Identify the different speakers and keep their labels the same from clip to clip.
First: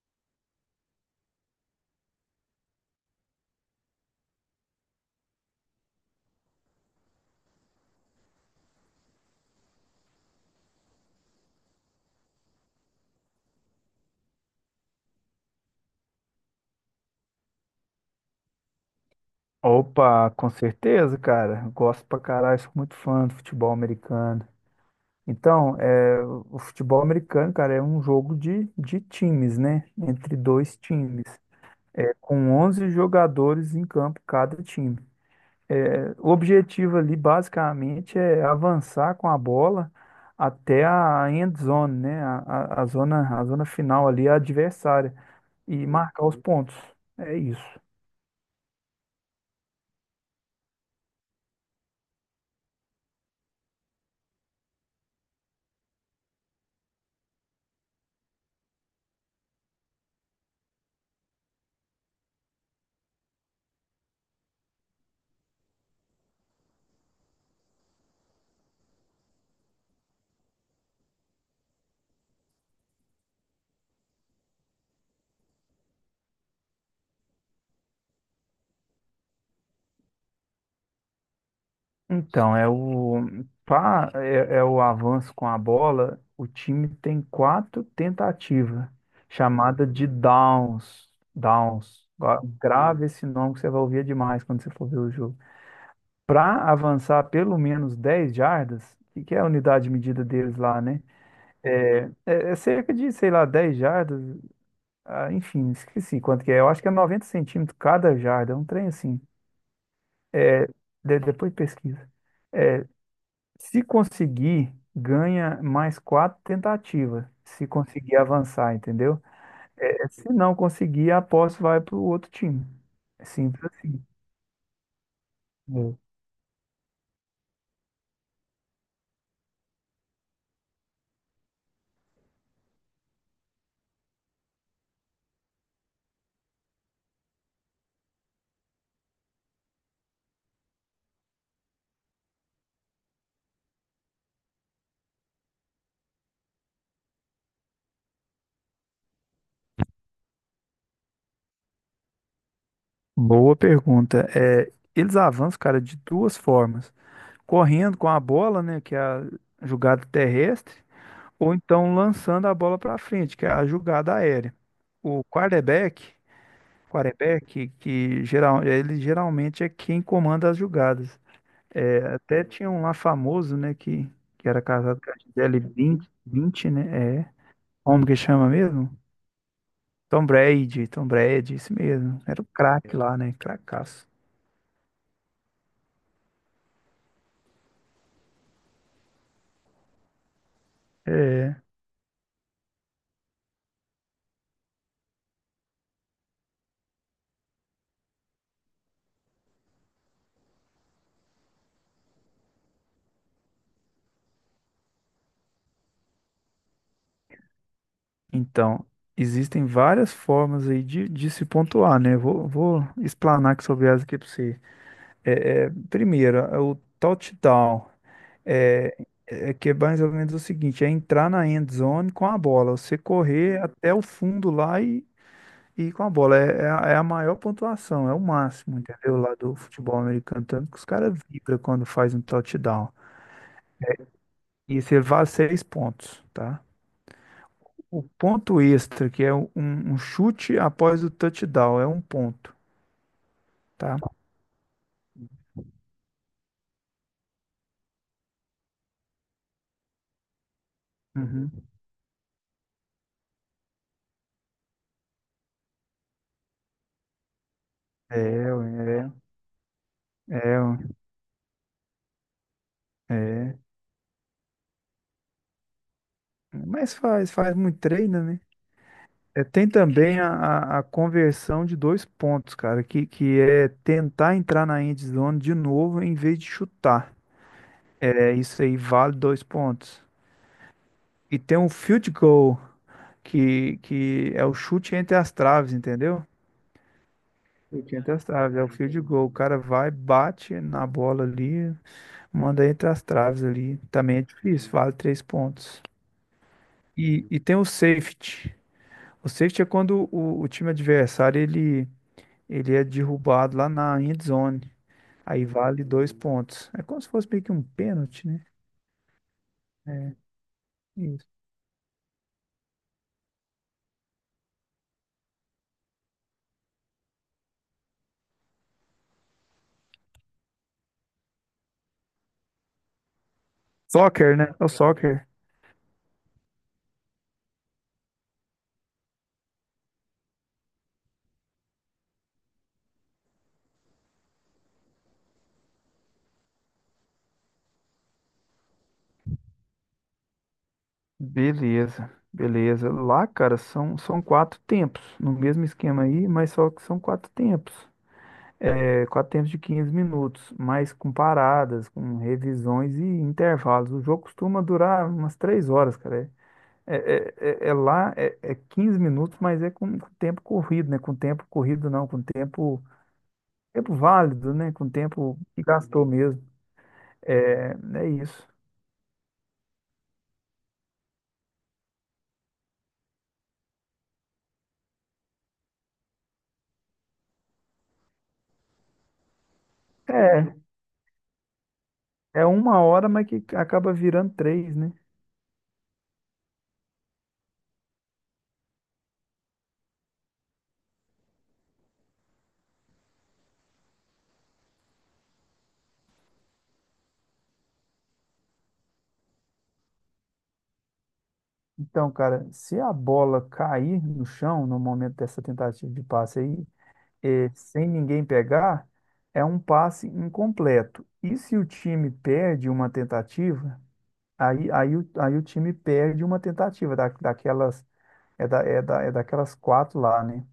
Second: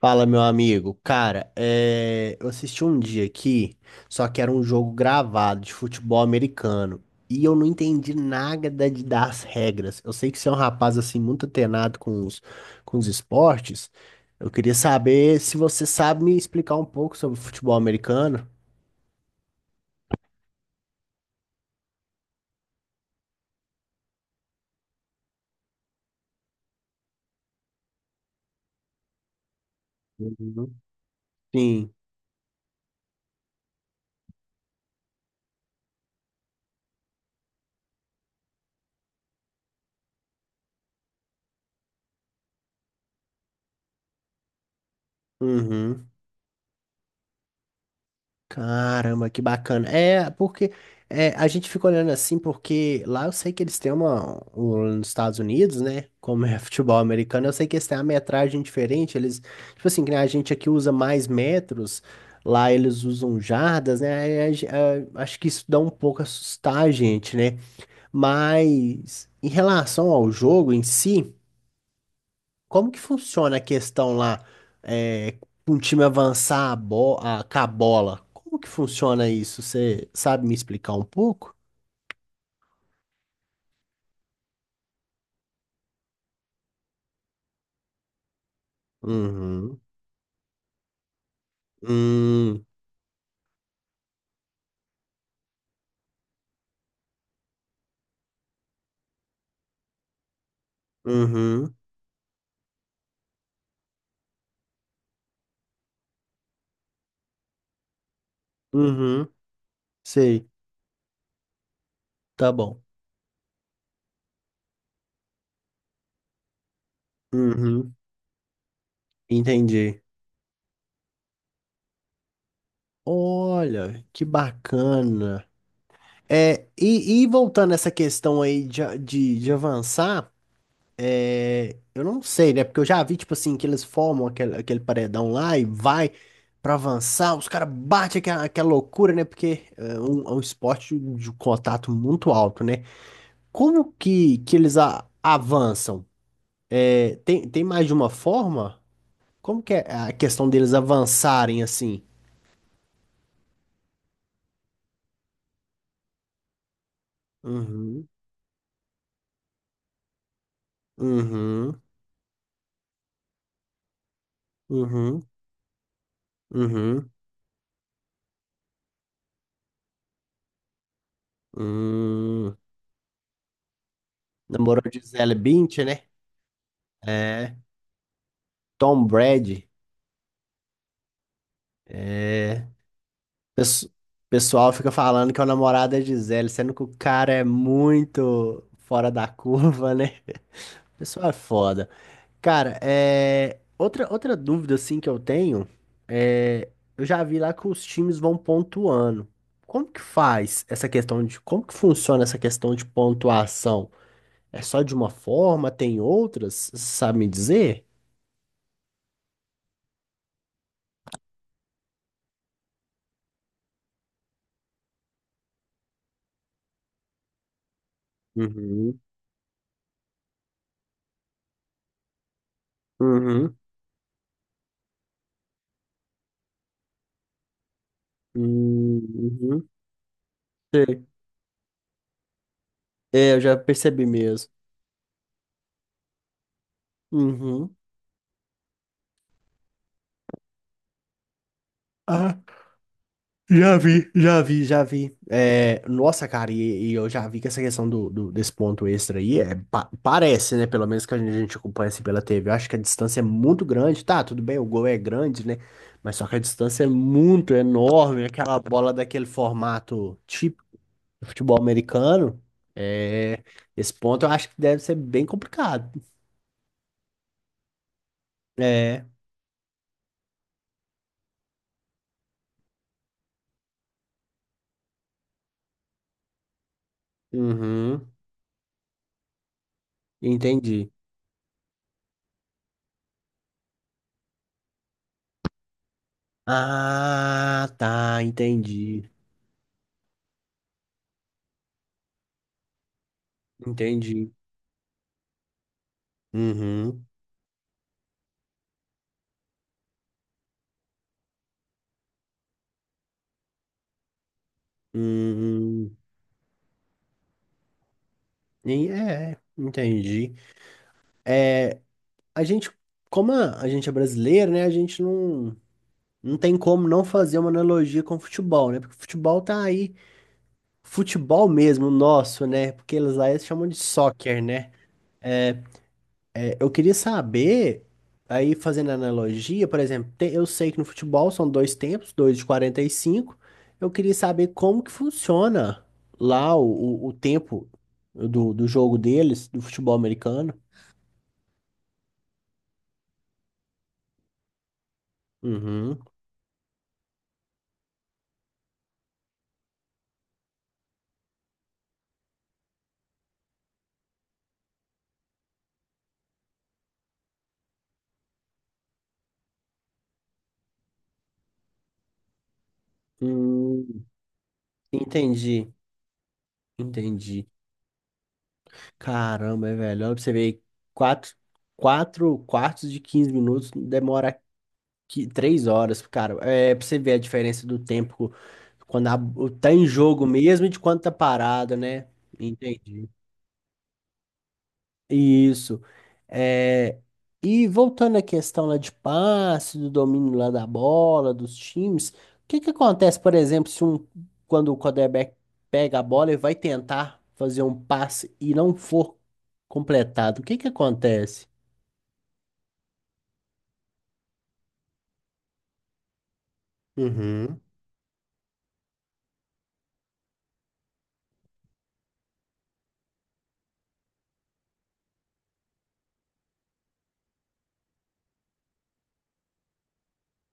Speaker 1: Fala, meu amigo. Cara, eu assisti um dia aqui, só que era um jogo gravado de futebol americano. E eu não entendi nada das regras. Eu sei que você é um rapaz assim muito antenado com os esportes. Eu queria saber se você sabe me explicar um pouco sobre futebol americano.
Speaker 2: Opa, com certeza, cara. Gosto pra caralho, sou muito fã do futebol americano. Então, o futebol americano, cara, é um jogo de times, né? Entre
Speaker 1: Uhum.
Speaker 2: 2 times,
Speaker 1: Sim.
Speaker 2: é, com 11 jogadores em campo cada time. É, o objetivo ali, basicamente, é avançar com a bola até a end zone, né? A zona, a zona final ali, a adversária, e
Speaker 1: Uhum.
Speaker 2: marcar os pontos. É isso.
Speaker 1: Caramba, que bacana. É, porque a gente fica olhando assim, porque lá eu sei que eles Nos Estados Unidos, né? Como é futebol americano, eu sei que eles têm uma metragem diferente. Eles, tipo assim, que nem a gente aqui usa mais metros, lá eles usam jardas, né? Aí acho que isso dá um pouco assustar a gente, né? Mas em relação ao jogo em si. Como que funciona a questão lá, é, um time avançar com a bola? Como que funciona isso? Você sabe me explicar um pouco?
Speaker 2: Então, é o avanço com a bola. O time tem 4 tentativas,
Speaker 1: Uhum.
Speaker 2: chamada de downs. Downs.
Speaker 1: Hum,
Speaker 2: Grave esse nome que você vai ouvir demais quando você for ver o jogo. Para avançar pelo menos 10 jardas, que é a unidade de medida deles lá, né?
Speaker 1: uhum.
Speaker 2: É, é cerca de, sei lá, 10 jardas. Ah, enfim, esqueci quanto que é. Eu acho que é 90 centímetros cada jarda, é um trem assim.
Speaker 1: Uhum. Sei.
Speaker 2: É, depois pesquisa.
Speaker 1: Tá bom.
Speaker 2: É, se conseguir, ganha mais 4 tentativas. Se
Speaker 1: Uhum.
Speaker 2: conseguir avançar, entendeu?
Speaker 1: Entendi.
Speaker 2: É, se não conseguir, a posse vai para o outro time. É simples assim.
Speaker 1: Olha, que bacana.
Speaker 2: É.
Speaker 1: É, e voltando a essa questão aí de avançar. É, eu não sei, né? Porque eu já vi, tipo assim, que eles formam aquele paredão lá e vai pra avançar, os caras batem aquela loucura, né? Porque é um esporte de contato muito alto, né? Como que eles avançam? É, tem mais de uma forma? Como que é a questão deles avançarem assim?
Speaker 2: Boa pergunta. É, eles avançam, cara, de 2 formas: correndo
Speaker 1: Uhum,
Speaker 2: com a bola, né, que é a jogada terrestre, ou
Speaker 1: uhum,
Speaker 2: então lançando a bola para frente, que é a jogada aérea. O
Speaker 1: uhum,
Speaker 2: quarterback,
Speaker 1: uhum,
Speaker 2: quarterback que geral, ele geralmente é quem comanda as jogadas. É, até
Speaker 1: hum.
Speaker 2: tinha um lá famoso, né, que era
Speaker 1: Namorou de
Speaker 2: casado com a
Speaker 1: Gisele
Speaker 2: Gisele
Speaker 1: Bündchen, né?
Speaker 2: 20, 20, né? É.
Speaker 1: É,
Speaker 2: Como que chama mesmo?
Speaker 1: Tom Brady.
Speaker 2: Tom Brady, Tom Brady, isso mesmo. Era o
Speaker 1: É.
Speaker 2: craque lá, né?
Speaker 1: Pesso-
Speaker 2: Cracaço.
Speaker 1: pessoal fica falando que é o namorado é Gisele, sendo que o cara é muito fora da curva, né? O pessoal é foda. Cara, outra dúvida assim que eu tenho é. Eu já vi lá que os times vão pontuando. Como que faz essa questão de. Como que funciona essa questão de pontuação? É só de uma forma? Tem outras? Você sabe me dizer?
Speaker 2: Então, existem várias formas aí de se pontuar, né? Vou explanar aqui sobre elas aqui para você. Primeiro, é o touchdown. É,
Speaker 1: Uhum.
Speaker 2: é que é mais ou menos o seguinte, é entrar na end zone com a bola. Você
Speaker 1: Uhum.
Speaker 2: correr até o fundo lá e com a bola, é a maior pontuação, é o máximo, entendeu? Lá do
Speaker 1: Uhum.
Speaker 2: futebol americano, tanto que os
Speaker 1: Sei.
Speaker 2: caras vibram quando faz um touchdown.
Speaker 1: É, eu já percebi mesmo.
Speaker 2: E isso vale 6 pontos, tá?
Speaker 1: Uhum.
Speaker 2: O ponto extra, que é um chute após o touchdown, é um
Speaker 1: Ah.
Speaker 2: ponto,
Speaker 1: Já
Speaker 2: tá?
Speaker 1: vi, já vi, já vi. É, nossa, cara, e eu já vi que essa questão desse ponto extra aí parece, né? Pelo menos que a gente, a
Speaker 2: Uhum.
Speaker 1: gente acompanha assim pela TV. Eu acho que a distância é muito grande, tá? Tudo bem, o gol é grande, né? Mas só que a distância é muito
Speaker 2: É,
Speaker 1: enorme. Aquela bola
Speaker 2: ué,
Speaker 1: daquele formato típico
Speaker 2: ué,
Speaker 1: do futebol americano. É,
Speaker 2: é.
Speaker 1: esse ponto eu acho que deve ser bem complicado.
Speaker 2: Mas faz, faz muito treino, né?
Speaker 1: É,
Speaker 2: É, tem também a conversão de 2 pontos, cara, que é tentar entrar na end zone de novo em vez de chutar.
Speaker 1: uhum,
Speaker 2: É isso aí, vale 2 pontos.
Speaker 1: entendi.
Speaker 2: E tem um field goal, que é o chute entre as traves, entendeu?
Speaker 1: Ah,
Speaker 2: Chute entre
Speaker 1: tá,
Speaker 2: as traves, é o field
Speaker 1: entendi,
Speaker 2: goal. O cara vai, bate na bola ali, manda entre as traves ali. Também é
Speaker 1: entendi.
Speaker 2: difícil, vale 3 pontos.
Speaker 1: Uhum.
Speaker 2: E tem o safety. O safety é quando o time adversário ele é derrubado lá na end zone. Aí vale
Speaker 1: Hum,
Speaker 2: dois pontos. É como se fosse meio que um pênalti, né?
Speaker 1: e
Speaker 2: É
Speaker 1: entendi.
Speaker 2: isso.
Speaker 1: A gente, como a gente é brasileiro, né? A gente não tem como não fazer uma analogia com o futebol, né? Porque o futebol tá aí, futebol mesmo, nosso, né? Porque eles lá eles chamam de
Speaker 2: Soccer,
Speaker 1: soccer,
Speaker 2: né? É o
Speaker 1: né?
Speaker 2: soccer.
Speaker 1: É, eu queria saber, aí fazendo analogia, por exemplo, eu sei que no futebol são dois tempos, dois de 45. Eu queria saber como que funciona lá o tempo do jogo deles, do futebol americano.
Speaker 2: Beleza, beleza. Lá, cara, são 4 tempos, no mesmo
Speaker 1: Uhum.
Speaker 2: esquema aí, mas só que são 4 tempos. É, 4 tempos de 15 minutos, mas com paradas, com revisões e intervalos. O jogo costuma durar umas 3 horas, cara. É lá, é 15 minutos, mas é com tempo corrido, né? Com tempo corrido não, com tempo, tempo
Speaker 1: Hum,
Speaker 2: válido, né? Com tempo que
Speaker 1: entendi,
Speaker 2: gastou mesmo.
Speaker 1: entendi.
Speaker 2: É, é isso.
Speaker 1: Caramba, é velho. Olha pra você ver, quatro, quatro quartos de 15 minutos demora que 3 horas, cara. É pra você ver a diferença do tempo quando tá em jogo
Speaker 2: É,
Speaker 1: mesmo e de quando tá parado, né?
Speaker 2: é uma hora,
Speaker 1: Entendi.
Speaker 2: mas que acaba virando três, né?
Speaker 1: Isso. É, e voltando à questão lá de passe, do domínio lá da bola, dos times, o que que acontece, por exemplo, se um, quando o quarterback pega a bola e vai tentar fazer um passe e não for completado, o que que acontece?
Speaker 2: Então, cara, se a bola cair no chão no momento dessa tentativa de passe aí,
Speaker 1: Uhum,
Speaker 2: sem ninguém pegar, é um passe incompleto. E se o time perde uma tentativa, aí o time perde uma tentativa daquelas, é daquelas 4 lá, né?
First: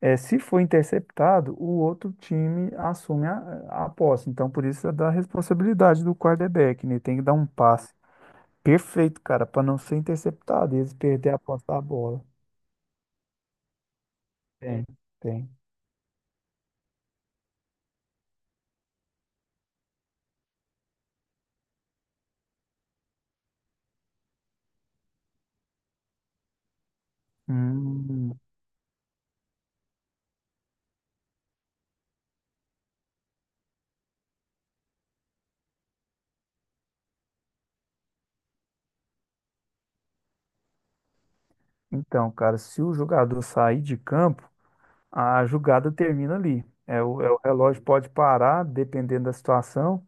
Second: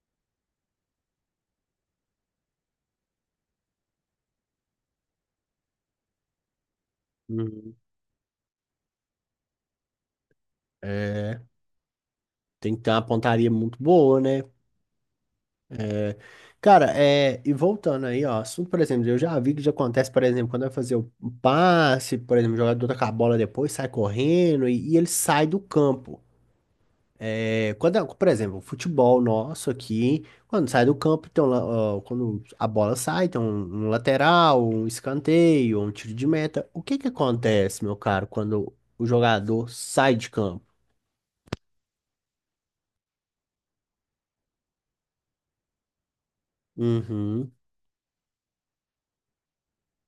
Speaker 2: Se for interceptado, o outro time assume a posse. Então, por isso é da responsabilidade do quarterback, né? Tem que dar um
Speaker 1: uhum.
Speaker 2: passe perfeito, cara, para não ser interceptado e eles perderem a
Speaker 1: É,
Speaker 2: posse da bola.
Speaker 1: tem que ter uma pontaria muito boa, né?
Speaker 2: Tem, tem.
Speaker 1: Cara, e voltando aí, ó, assunto, por exemplo, eu já vi que já acontece, por exemplo, quando vai fazer o passe, por exemplo, o jogador tá com a bola depois, sai correndo e ele sai do campo. É, quando, por
Speaker 2: Hum,
Speaker 1: exemplo, o futebol nosso aqui, quando sai do campo, tem um ó, quando a bola sai, tem um lateral, um escanteio, um tiro de meta. O que que acontece, meu caro, quando o jogador sai de campo?
Speaker 2: então, cara, se o jogador sair de campo, a jogada termina ali. É, o
Speaker 1: Uhum,
Speaker 2: relógio pode parar, dependendo da situação,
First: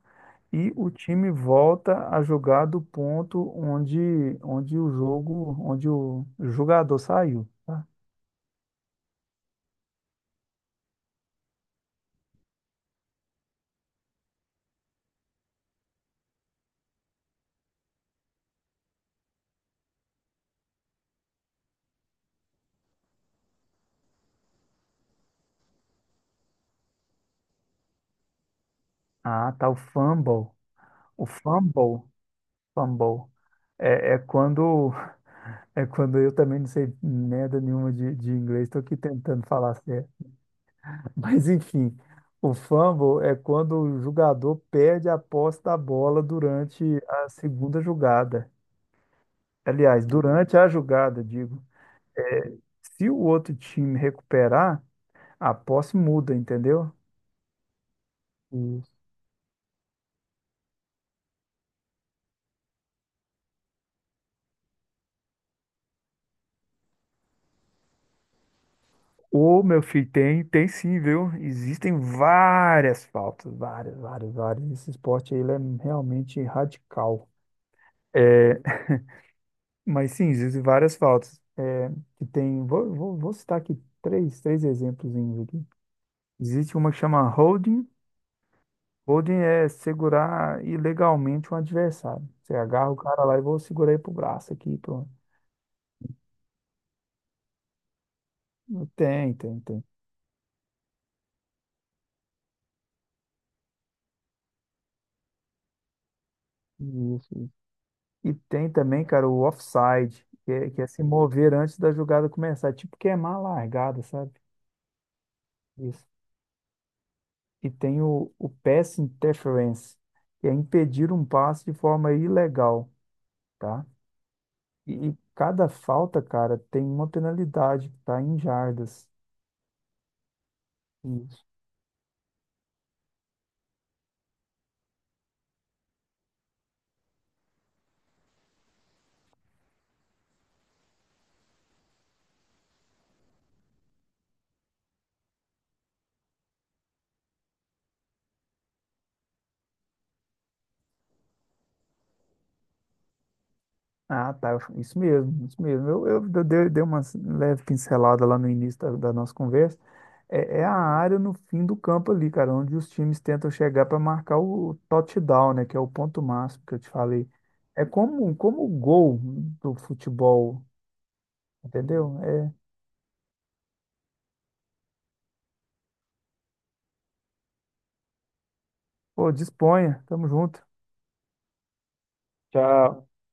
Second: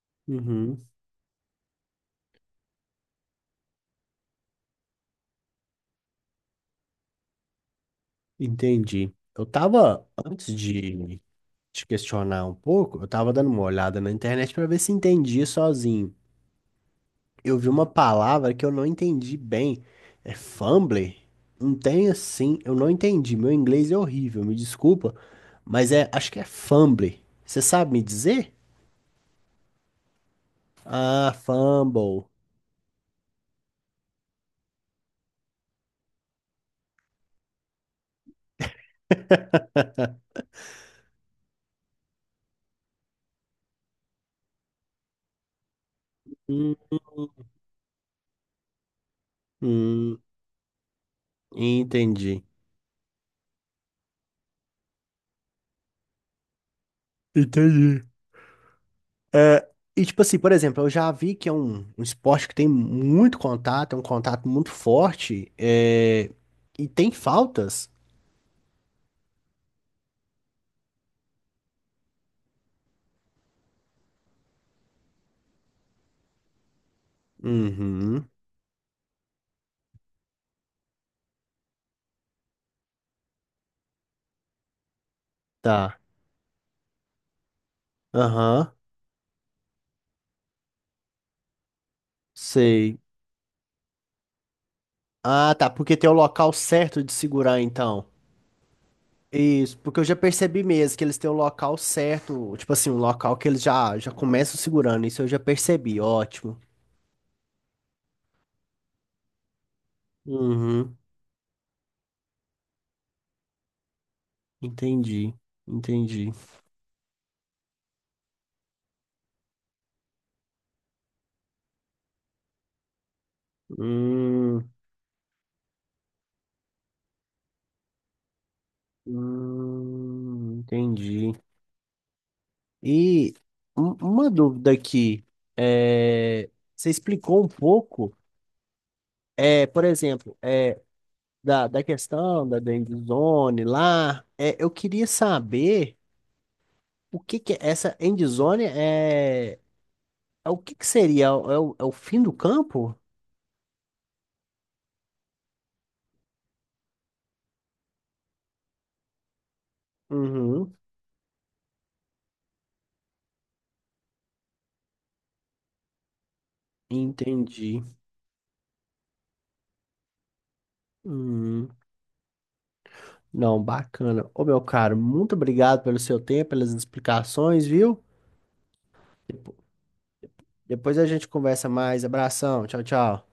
Speaker 2: e
Speaker 1: uhum,
Speaker 2: o time volta a jogar do ponto onde o jogo, onde o jogador saiu, tá?
Speaker 1: entendi. Eu tava antes de te questionar um pouco, eu tava dando uma olhada na internet pra ver se entendia sozinho. Eu vi uma palavra que eu não entendi bem. É fumble. Não tem assim, eu não entendi. Meu inglês é horrível, me desculpa, mas acho que é fumble. Você sabe me dizer?
Speaker 2: Ah, tá, o fumble. O
Speaker 1: Ah,
Speaker 2: fumble,
Speaker 1: fumble.
Speaker 2: fumble. É, é quando é quando eu também não sei merda nenhuma de inglês, estou aqui tentando falar certo. Mas enfim, o fumble é quando o jogador perde a posse da bola
Speaker 1: Hum,
Speaker 2: durante a segunda jogada. Aliás,
Speaker 1: hum,
Speaker 2: durante a jogada, digo.
Speaker 1: entendi.
Speaker 2: É, se o outro time recuperar, a posse muda, entendeu?
Speaker 1: Entendi.
Speaker 2: Isso.
Speaker 1: É, e tipo assim, por exemplo, eu já vi que é um esporte que tem muito contato, é um contato muito forte, e tem faltas.
Speaker 2: Ô, meu filho, tem sim, viu? Existem várias faltas, várias. Esse esporte aí, ele é realmente radical.
Speaker 1: Uhum.
Speaker 2: É, mas sim, existem várias faltas. É, que tem, vou citar aqui três exemplos aqui.
Speaker 1: Tá.
Speaker 2: Existe uma que chama holding.
Speaker 1: Aham.
Speaker 2: Holding é segurar ilegalmente um adversário. Você agarra o
Speaker 1: Sei.
Speaker 2: cara lá e vou segurar ele pro braço aqui, pronto.
Speaker 1: Ah, tá. Porque tem o local certo de segurar, então. Isso,
Speaker 2: Tem.
Speaker 1: porque eu já percebi mesmo que eles têm o local certo, tipo assim, um local que eles já começam segurando. Isso eu já percebi, ótimo.
Speaker 2: Isso, isso. E tem também, cara, o offside, que é
Speaker 1: Uhum,
Speaker 2: se mover antes da jogada começar, tipo queimar a largada, sabe?
Speaker 1: entendi,
Speaker 2: Isso.
Speaker 1: entendi.
Speaker 2: E tem o pass interference, que é impedir um passe de forma ilegal, tá?
Speaker 1: Hum,
Speaker 2: E cada falta, cara, tem uma penalidade, tá? Em jardas.
Speaker 1: entendi.
Speaker 2: Isso.
Speaker 1: E uma dúvida aqui, é, você explicou um pouco, por exemplo, da questão da endzone lá, eu queria saber o que que essa endzone é o que que seria? É, é o fim do campo?
Speaker 2: Ah, tá. Isso mesmo, isso mesmo. Dei uma leve pincelada lá no início da nossa conversa. É, é a
Speaker 1: Uhum,
Speaker 2: área no fim do campo ali, cara, onde os times tentam chegar para marcar o touchdown, né? Que é o ponto máximo que eu te falei.
Speaker 1: entendi.
Speaker 2: É como, como o gol do futebol,
Speaker 1: Hum,
Speaker 2: entendeu? É,
Speaker 1: não, bacana. Ô, meu caro, muito obrigado pelo seu tempo, pelas explicações, viu?
Speaker 2: pô,
Speaker 1: Depo-
Speaker 2: disponha. Tamo junto.
Speaker 1: Depois a gente conversa mais. Abração, tchau,
Speaker 2: Tchau.
Speaker 1: tchau.